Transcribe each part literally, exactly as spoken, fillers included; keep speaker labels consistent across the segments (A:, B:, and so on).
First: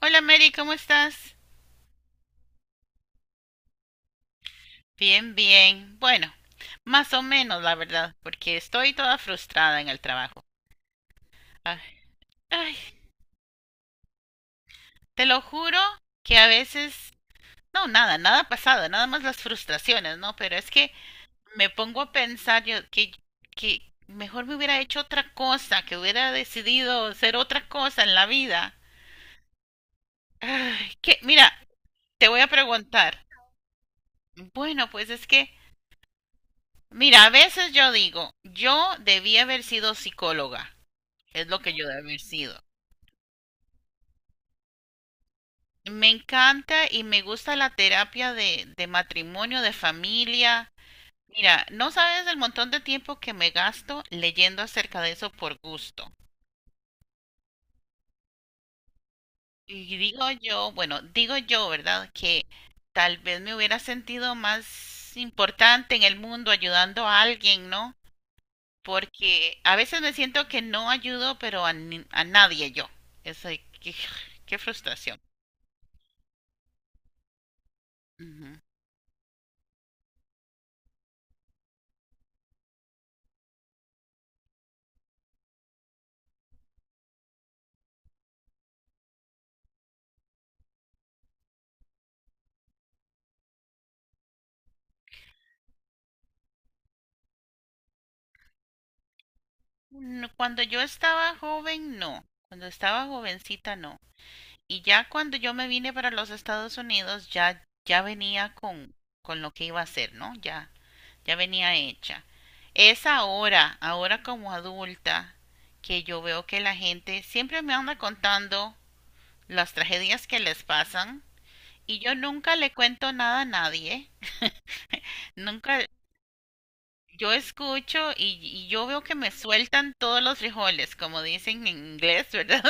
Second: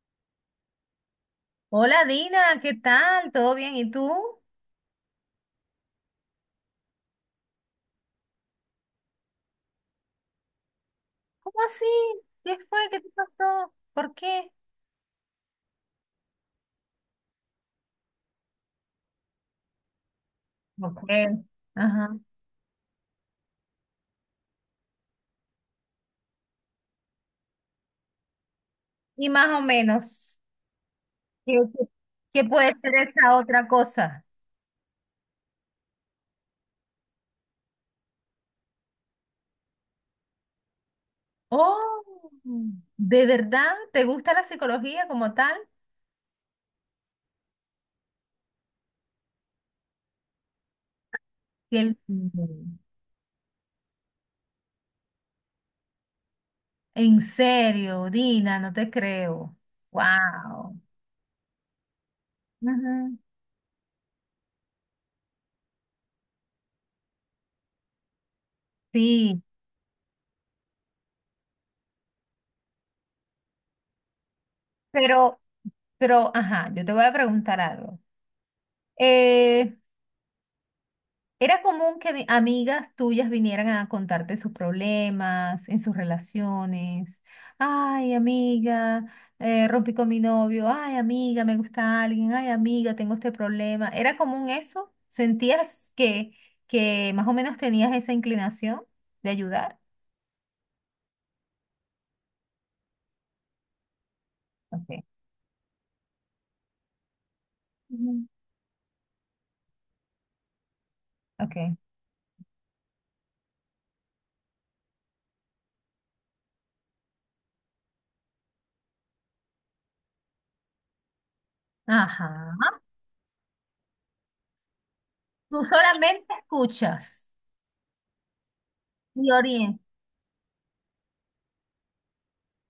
A: Hola Mary, ¿cómo estás?
B: Hola Dina, ¿qué tal? ¿Todo bien? ¿Y tú?
A: Bien, bien. Bueno, más o menos, la verdad, porque estoy toda frustrada en el trabajo.
B: ¿Cómo
A: Ay,
B: así? ¿Qué
A: ay,
B: fue? ¿Qué te pasó? ¿Por qué?
A: te lo juro que a veces, no, nada, nada ha pasado, nada más las frustraciones, ¿no? Pero es que
B: No creo.
A: me pongo a
B: Ajá.
A: pensar yo que, que mejor me hubiera hecho otra cosa, que hubiera decidido ser otra cosa en la vida.
B: Y más o menos,
A: Ay, que, mira,
B: ¿qué, qué-
A: te voy
B: qué
A: a
B: puede ser
A: preguntar.
B: esa otra cosa?
A: Bueno, pues es que, mira, a veces yo digo, yo debí haber sido psicóloga. Es lo que yo debe
B: Oh,
A: haber sido.
B: ¿de verdad? ¿Te gusta la psicología como tal?
A: Me encanta y me gusta la terapia de, de matrimonio, de familia. Mira,
B: Qué
A: no sabes el
B: lindo.
A: montón de tiempo que me gasto leyendo acerca de eso por gusto.
B: En serio, Dina, no te creo.
A: Y digo yo,
B: Wow.
A: bueno, digo yo, ¿verdad? Que tal vez me hubiera sentido más importante en el mundo ayudando a alguien, ¿no?
B: Sí,
A: Porque a veces me siento que no ayudo, pero a, ni- a nadie yo. Eso, qué, qué frustración.
B: pero, pero, ajá, yo te voy a preguntar algo.
A: Ujú.
B: Era común que vi- amigas tuyas vinieran a contarte sus problemas en sus relaciones. Ay, amiga, eh, rompí con mi novio. Ay, amiga, me gusta alguien. Ay, amiga, tengo este problema. ¿Era común eso? ¿Sentías que, que más o menos tenías esa inclinación de ayudar?
A: No, cuando yo estaba joven, no. Cuando estaba jovencita, no. Y
B: Okay.
A: ya cuando yo me vine para los Estados Unidos, ya, ya
B: Ujú.
A: venía con, con lo que iba a hacer, ¿no? Ya, ya venía
B: Okay.
A: hecha. Es ahora, ahora como adulta, que yo veo que la gente siempre me anda contando las tragedias que les pasan y yo nunca le
B: Ajá.
A: cuento nada a nadie.
B: Tú
A: Nunca,
B: solamente escuchas
A: yo escucho y, y yo veo que me
B: y orientas.
A: sueltan todos los frijoles, como dicen en inglés, ¿verdad?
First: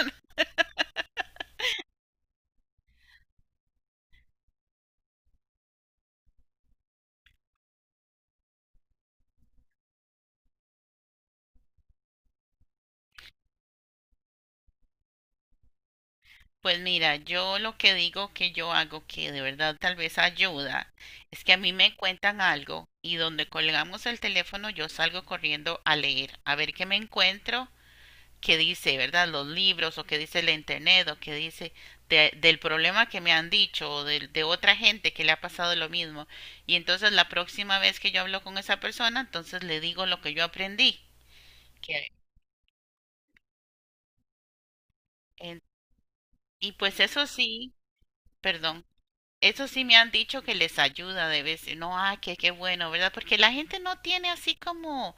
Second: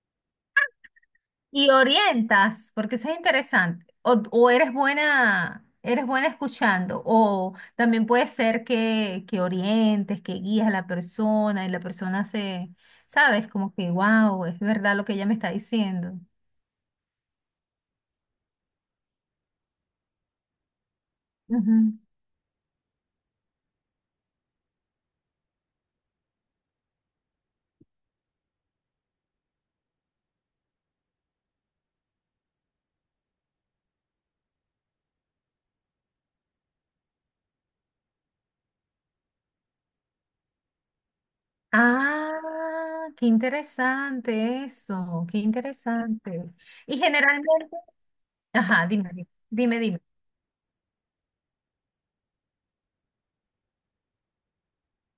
B: Y orientas, porque eso es interesante. O, o eres buena, eres buena escuchando, o también puede ser que, que orientes, que guías a la persona y la persona se, sabes, como que, wow, es verdad lo que ella me está diciendo.
A: Pues mira, yo lo que digo que yo hago que de verdad tal vez ayuda es que a mí me
B: Ujú.
A: cuentan algo y donde colgamos el teléfono yo salgo corriendo a leer, a ver qué me encuentro, qué dice, ¿verdad? Los libros o qué dice la internet o qué dice de- del problema que me han dicho o de, de otra gente que le ha pasado lo mismo. Y entonces la próxima vez que yo hablo con esa persona, entonces le digo lo que yo aprendí. Que,
B: Ah, qué interesante eso, qué
A: en-
B: interesante.
A: y
B: Y
A: pues eso sí,
B: generalmente,
A: perdón.
B: ajá, dime, dime,
A: Eso
B: dime.
A: sí me
B: dime.
A: han dicho que les ayuda de vez, no, ah, qué, qué bueno, ¿verdad? Porque la gente no tiene así como,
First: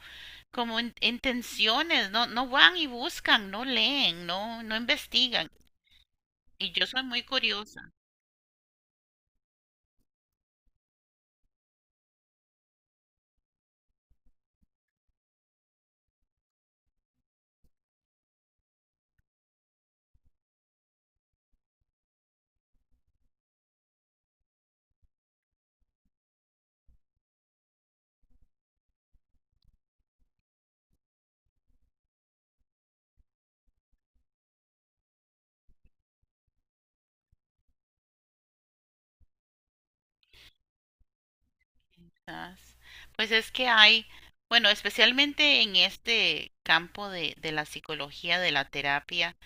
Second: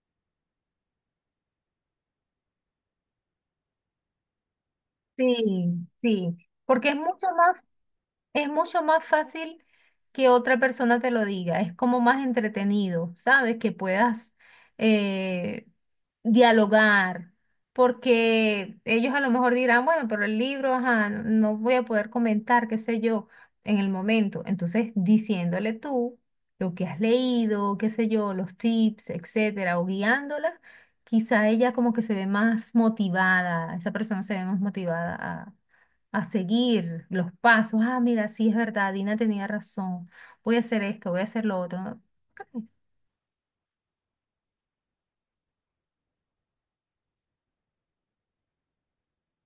A: como in- intenciones, no, no van y buscan, no leen, no, no investigan.
B: Sí, sí,
A: Y yo
B: porque es
A: soy muy
B: mucho más.
A: curiosa.
B: Es mucho más fácil que otra persona te lo diga, es como más entretenido, ¿sabes? Que puedas eh, dialogar, porque ellos a lo mejor dirán, bueno, pero el libro, ajá, no no voy a poder comentar, qué sé yo, en el momento. Entonces, diciéndole tú lo que has leído, qué sé yo, los tips, etcétera, o guiándola, quizá ella como que se ve más motivada, esa persona se ve más motivada a seguir los pasos. Ah, mira, sí es verdad, Dina tenía razón. Voy a hacer esto, voy a hacer lo otro. ¿No
A: Quizás.
B: crees?
A: Pues es que hay, bueno, especialmente en este campo de, de la psicología, de la terapia,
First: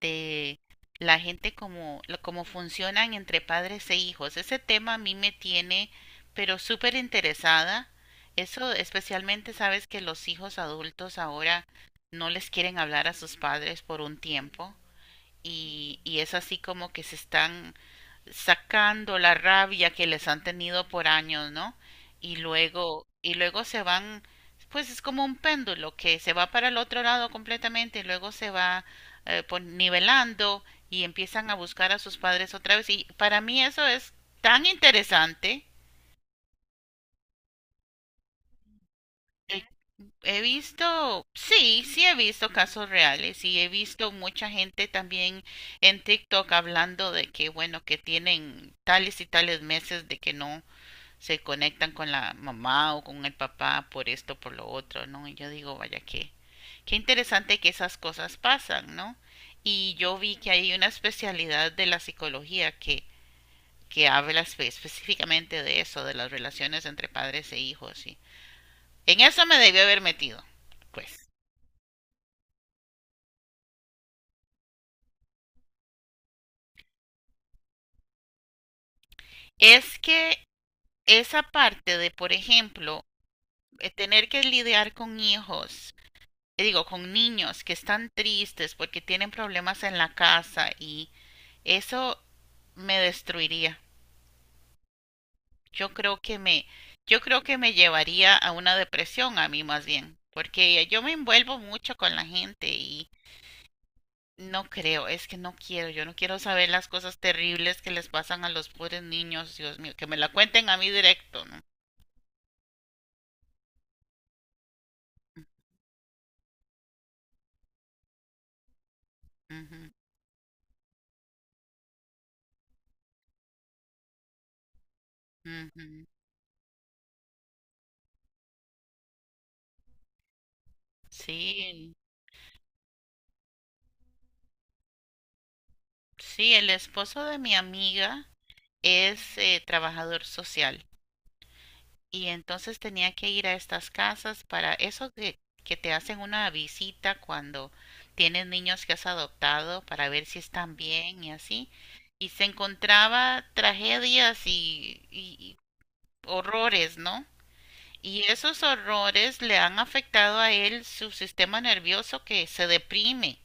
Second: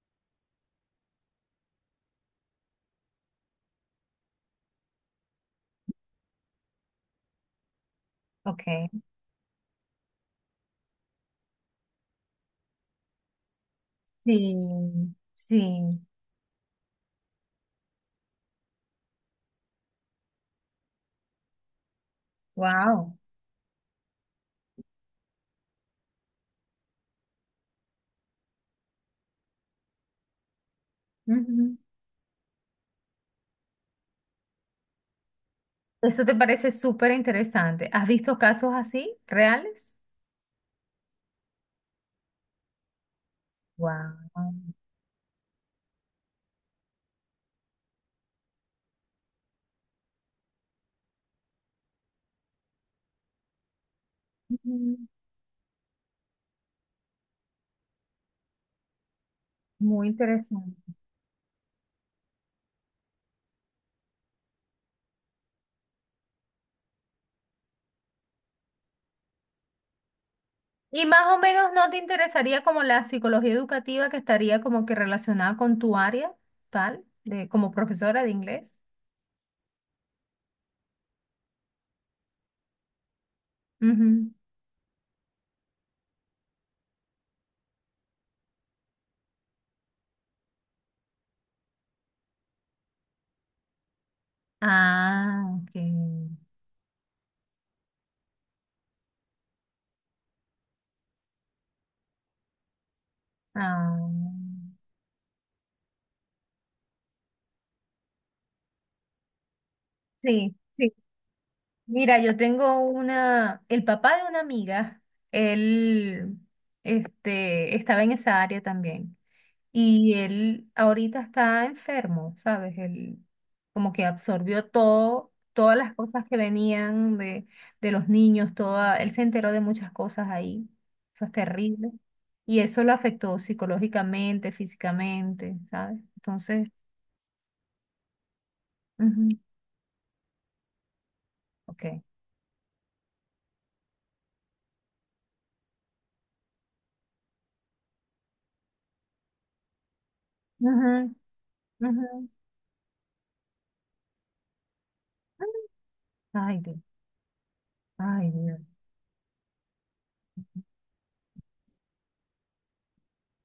A: de la gente como, lo- como funcionan entre padres e hijos. Ese tema a mí me tiene, pero súper interesada.
B: Ok,
A: Eso especialmente sabes que los hijos adultos ahora no les quieren hablar a sus padres por un tiempo
B: sí, sí,
A: y, y es así como que se están sacando la rabia que les han tenido por años, ¿no? Y luego,
B: wow.
A: y luego se van, pues es como un péndulo que se va para el otro lado completamente y luego se va eh, pon- nivelando y empiezan a
B: Ujú.
A: buscar a sus padres otra vez. Y para mí eso es tan interesante.
B: Eso te parece súper interesante. ¿Has visto casos así,
A: Eh,
B: reales?
A: He visto, sí, sí he visto casos reales y he visto
B: Wow.
A: mucha gente también en TikTok hablando de que, bueno, que tienen tales y tales meses de que no se conectan con la mamá o con el papá por esto, por lo otro, ¿no? Y yo digo, vaya, qué, qué interesante que esas cosas pasan, ¿no? Y
B: Muy
A: yo vi que hay
B: interesante.
A: una especialidad de la psicología que, que habla espe- específicamente de eso, de las relaciones entre padres e hijos. Y en eso me debió haber metido,
B: Y más
A: pues.
B: o menos no te interesaría como la psicología educativa que estaría como que relacionada con tu área, tal, de, como profesora de inglés.
A: Es que esa parte de, por ejemplo, eh, tener
B: Ujú.
A: que lidiar con hijos, eh, digo, con niños que están tristes porque tienen problemas en la casa y eso me destruiría.
B: Ah, ok.
A: Yo creo que me, yo creo que me llevaría a una depresión a mí más bien, porque yo me envuelvo mucho con la gente y
B: Ah,
A: no creo, es que no quiero, yo no quiero saber las cosas terribles que les pasan a los pobres niños, Dios mío, que me la
B: sí,
A: cuenten a mí
B: sí.
A: directo, ¿no?
B: Mira, yo tengo una, el papá de una amiga, él, este, estaba en esa área también.
A: Ujú,
B: Y él ahorita está enfermo, ¿sabes? Él como que absorbió todo, todas las
A: ujú.
B: cosas que venían de, de los niños, toda, él se enteró de muchas cosas ahí, cosas terribles.
A: Sí,
B: Y eso lo afectó psicológicamente, físicamente, ¿sabes?
A: sí,
B: Entonces,
A: el esposo de mi amiga
B: ujú,
A: es eh, trabajador social.
B: ok.
A: Y entonces tenía que ir a estas casas para eso que, que te hacen una visita cuando tienes niños que has adoptado para ver si están
B: Ujú,
A: bien y así.
B: ujú.
A: Y se encontraba tragedias y, y y
B: Ay, Dios.
A: horrores, ¿no? Y
B: Ay, Dios.
A: esos horrores le han afectado a él su sistema nervioso que se deprime.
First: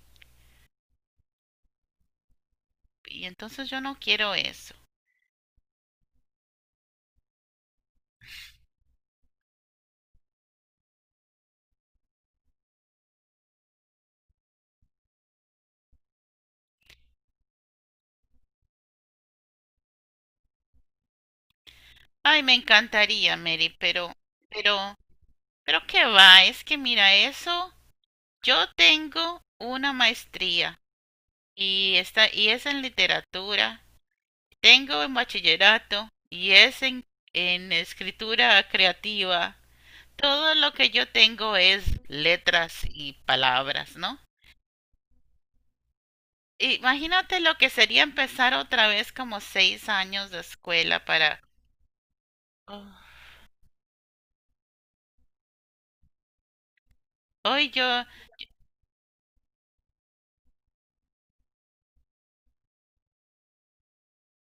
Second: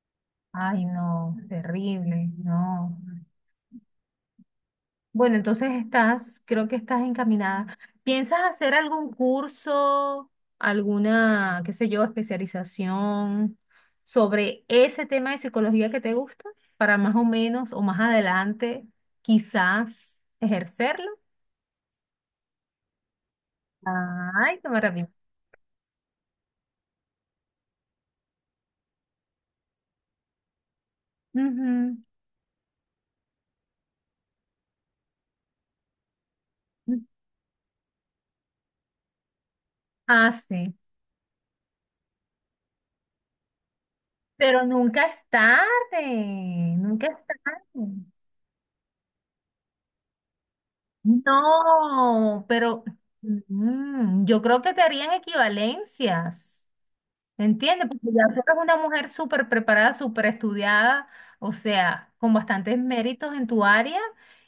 B: Ay, no, terrible, no.
A: Y entonces yo no quiero eso.
B: Bueno, entonces estás, creo que estás encaminada. ¿Piensas hacer algún curso, alguna, qué sé yo, especialización sobre ese tema de psicología que te gusta para más o menos o más adelante quizás ejercerlo?
A: Ay, me encantaría, Mary, pero,
B: Ay, qué
A: pero,
B: maravilla.
A: pero qué va, es que mira, eso yo tengo una maestría y, está, y es en literatura, tengo en bachillerato y es
B: Ujú.
A: en, en escritura creativa.
B: Ah,
A: Todo lo
B: sí.
A: que yo tengo es letras y palabras, ¿no?
B: Pero nunca es tarde, nunca es
A: Imagínate lo que sería
B: tarde.
A: empezar otra vez como seis años de escuela para...
B: No, pero
A: Oh,
B: mm, yo creo que te harían equivalencias,
A: hoy
B: ¿entiendes?
A: yo
B: Porque ya tú eres una mujer súper preparada, súper estudiada, o sea, con bastantes méritos en tu área,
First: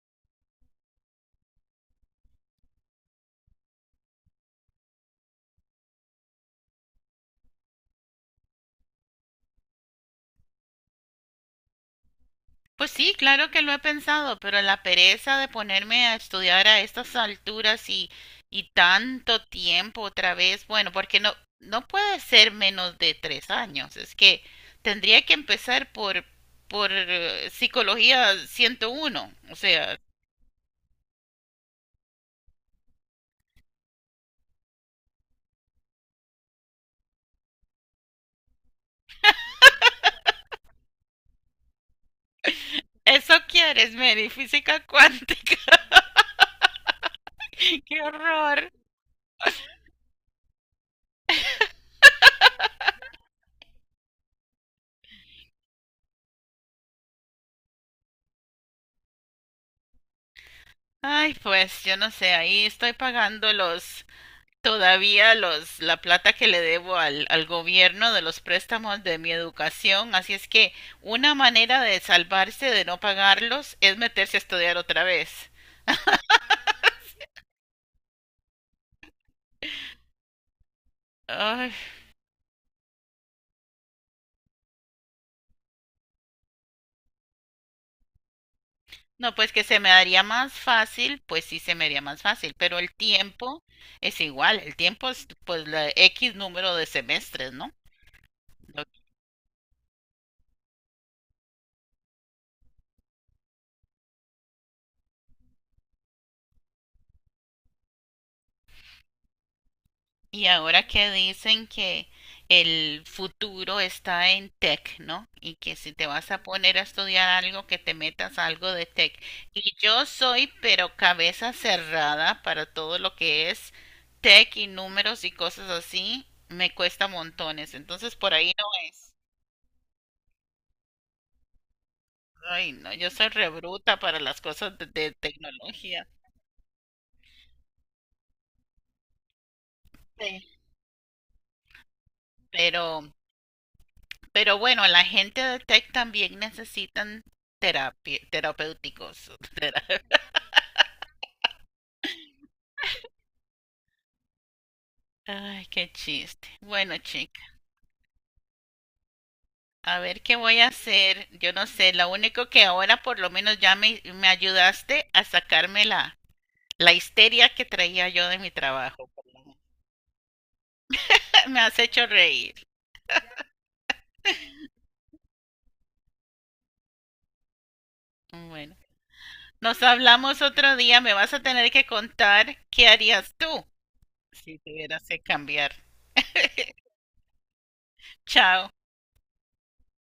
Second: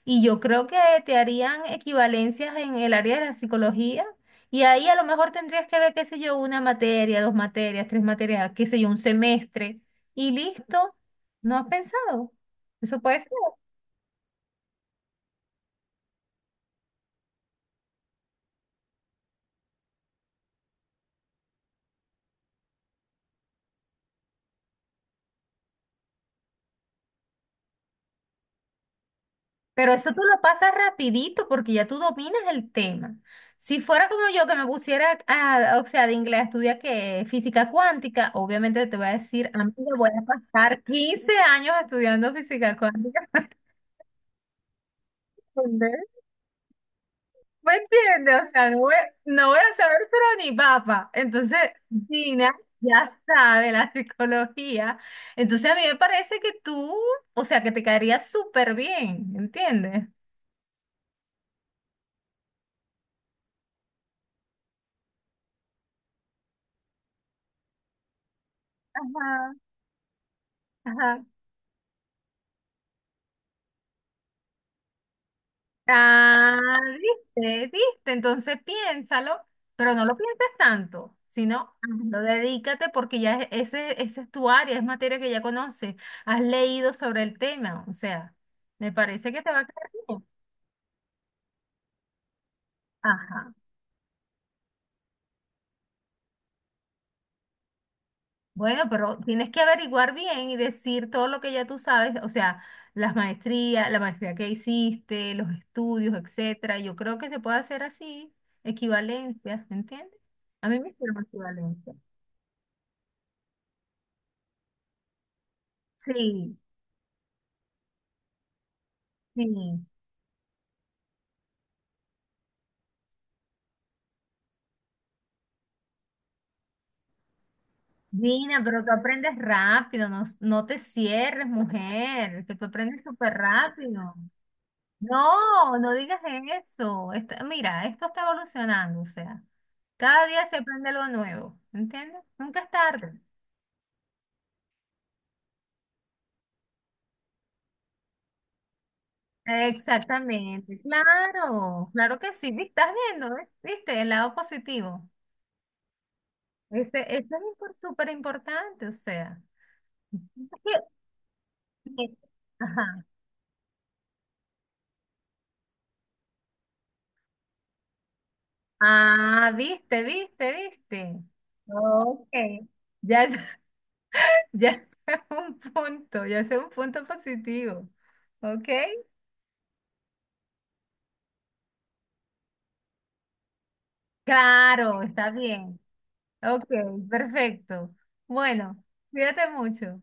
B: y yo creo que te harían equivalencias en el área de la psicología, y ahí a lo mejor tendrías que ver, qué sé yo, una materia, dos materias, tres materias, qué sé yo, un semestre, y listo, ¿no has pensado?
A: pues
B: Eso
A: sí,
B: puede ser.
A: claro que lo he pensado, pero la pereza de ponerme a estudiar a estas alturas y, y tanto tiempo otra vez, bueno, porque no, no puede ser menos de tres años, es que tendría que empezar por, por eh, psicología ciento uno, o
B: Pero
A: sea,
B: eso tú lo pasas rapidito porque ya tú dominas el tema. Si fuera como yo que me pusiera, a- o sea, de inglés a estudiar que física cuántica, obviamente te voy a decir, amiga, voy a pasar quince años estudiando física cuántica.
A: eso quieres, Mary, física cuántica,
B: ¿Entendés? ¿Me
A: qué
B: entiendes? O sea,
A: horror.
B: no voy, no voy a saber, pero ni papa. Entonces, Dina ya sabe la psicología. Entonces, a mí me parece que tú, o sea, que te caería súper bien, ¿entiendes?
A: Ay, pues yo no sé, ahí estoy pagando los todavía los, la plata que le debo al, al gobierno de los préstamos de mi
B: Ajá,
A: educación, así es que
B: ajá.
A: una manera de salvarse de no pagarlos es meterse a estudiar otra vez.
B: Ah, viste, viste, entonces piénsalo, pero no lo pienses tanto,
A: Ay,
B: sino lo dedícate porque ya e- ese, esa es tu área, es materia que ya conoces, has leído sobre el tema, o sea, me parece
A: no,
B: que
A: pues
B: te va
A: que
B: a
A: se me
B: quedar
A: daría
B: bien.
A: más fácil, pues sí se me haría más fácil, pero el
B: Ajá.
A: tiempo es igual, el tiempo es pues la equis número de semestres, ¿no?
B: Bueno,
A: Lo
B: pero tienes que averiguar bien y decir todo lo que ya tú sabes, o sea, las maestrías, la maestría que hiciste, los estudios, etcétera. Yo creo que se puede hacer así, equivalencias, ¿entiendes?
A: y
B: A mí
A: ahora
B: me
A: que
B: hicieron
A: dicen
B: equivalencias.
A: que el futuro está en tech, ¿no? Y que si te vas a
B: Sí.
A: poner a estudiar algo, que te metas a algo de tech. Y
B: Sí.
A: yo soy, pero cabeza cerrada para todo lo que es tech y números y cosas así, me cuesta montones. Entonces por ahí
B: Mira,
A: no
B: pero tú
A: es.
B: aprendes rápido, no, no te cierres, mujer, que tú
A: Ay, no,
B: aprendes
A: yo soy
B: súper
A: rebruta
B: rápido.
A: para las cosas de, de
B: No, no
A: tecnología.
B: digas eso. Esta- mira, esto está evolucionando, o sea, cada día
A: Sí.
B: se aprende algo nuevo, ¿entiendes? Nunca es
A: Pero
B: tarde.
A: Pero bueno, la gente de tech también necesitan terapia, terapéuticos. tera-
B: Exactamente, claro, claro que sí, vi- estás viendo, ¿ves? ¿Viste? El lado positivo.
A: Ay, qué chiste. Bueno,
B: Ese, ese
A: chica,
B: es súper importante, o sea.
A: a ver qué
B: es
A: voy a
B: que-
A: hacer. Yo no sé, lo
B: que-
A: único que ahora
B: Ajá.
A: por lo menos ya me, me ayudaste a sacarme la, la histeria que traía yo de mi trabajo. por lo
B: Ah,
A: menos.
B: viste, viste, viste.
A: Me has hecho
B: Ok.
A: reír.
B: Ya es, ya es un punto, ya es un punto positivo. Ok.
A: Bueno, nos hablamos otro día. Me vas a tener que contar qué harías tú si
B: Claro,
A: tuvieras que
B: está
A: cambiar.
B: bien. Ok, perfecto.
A: Chao.
B: Bueno, cuídate mucho.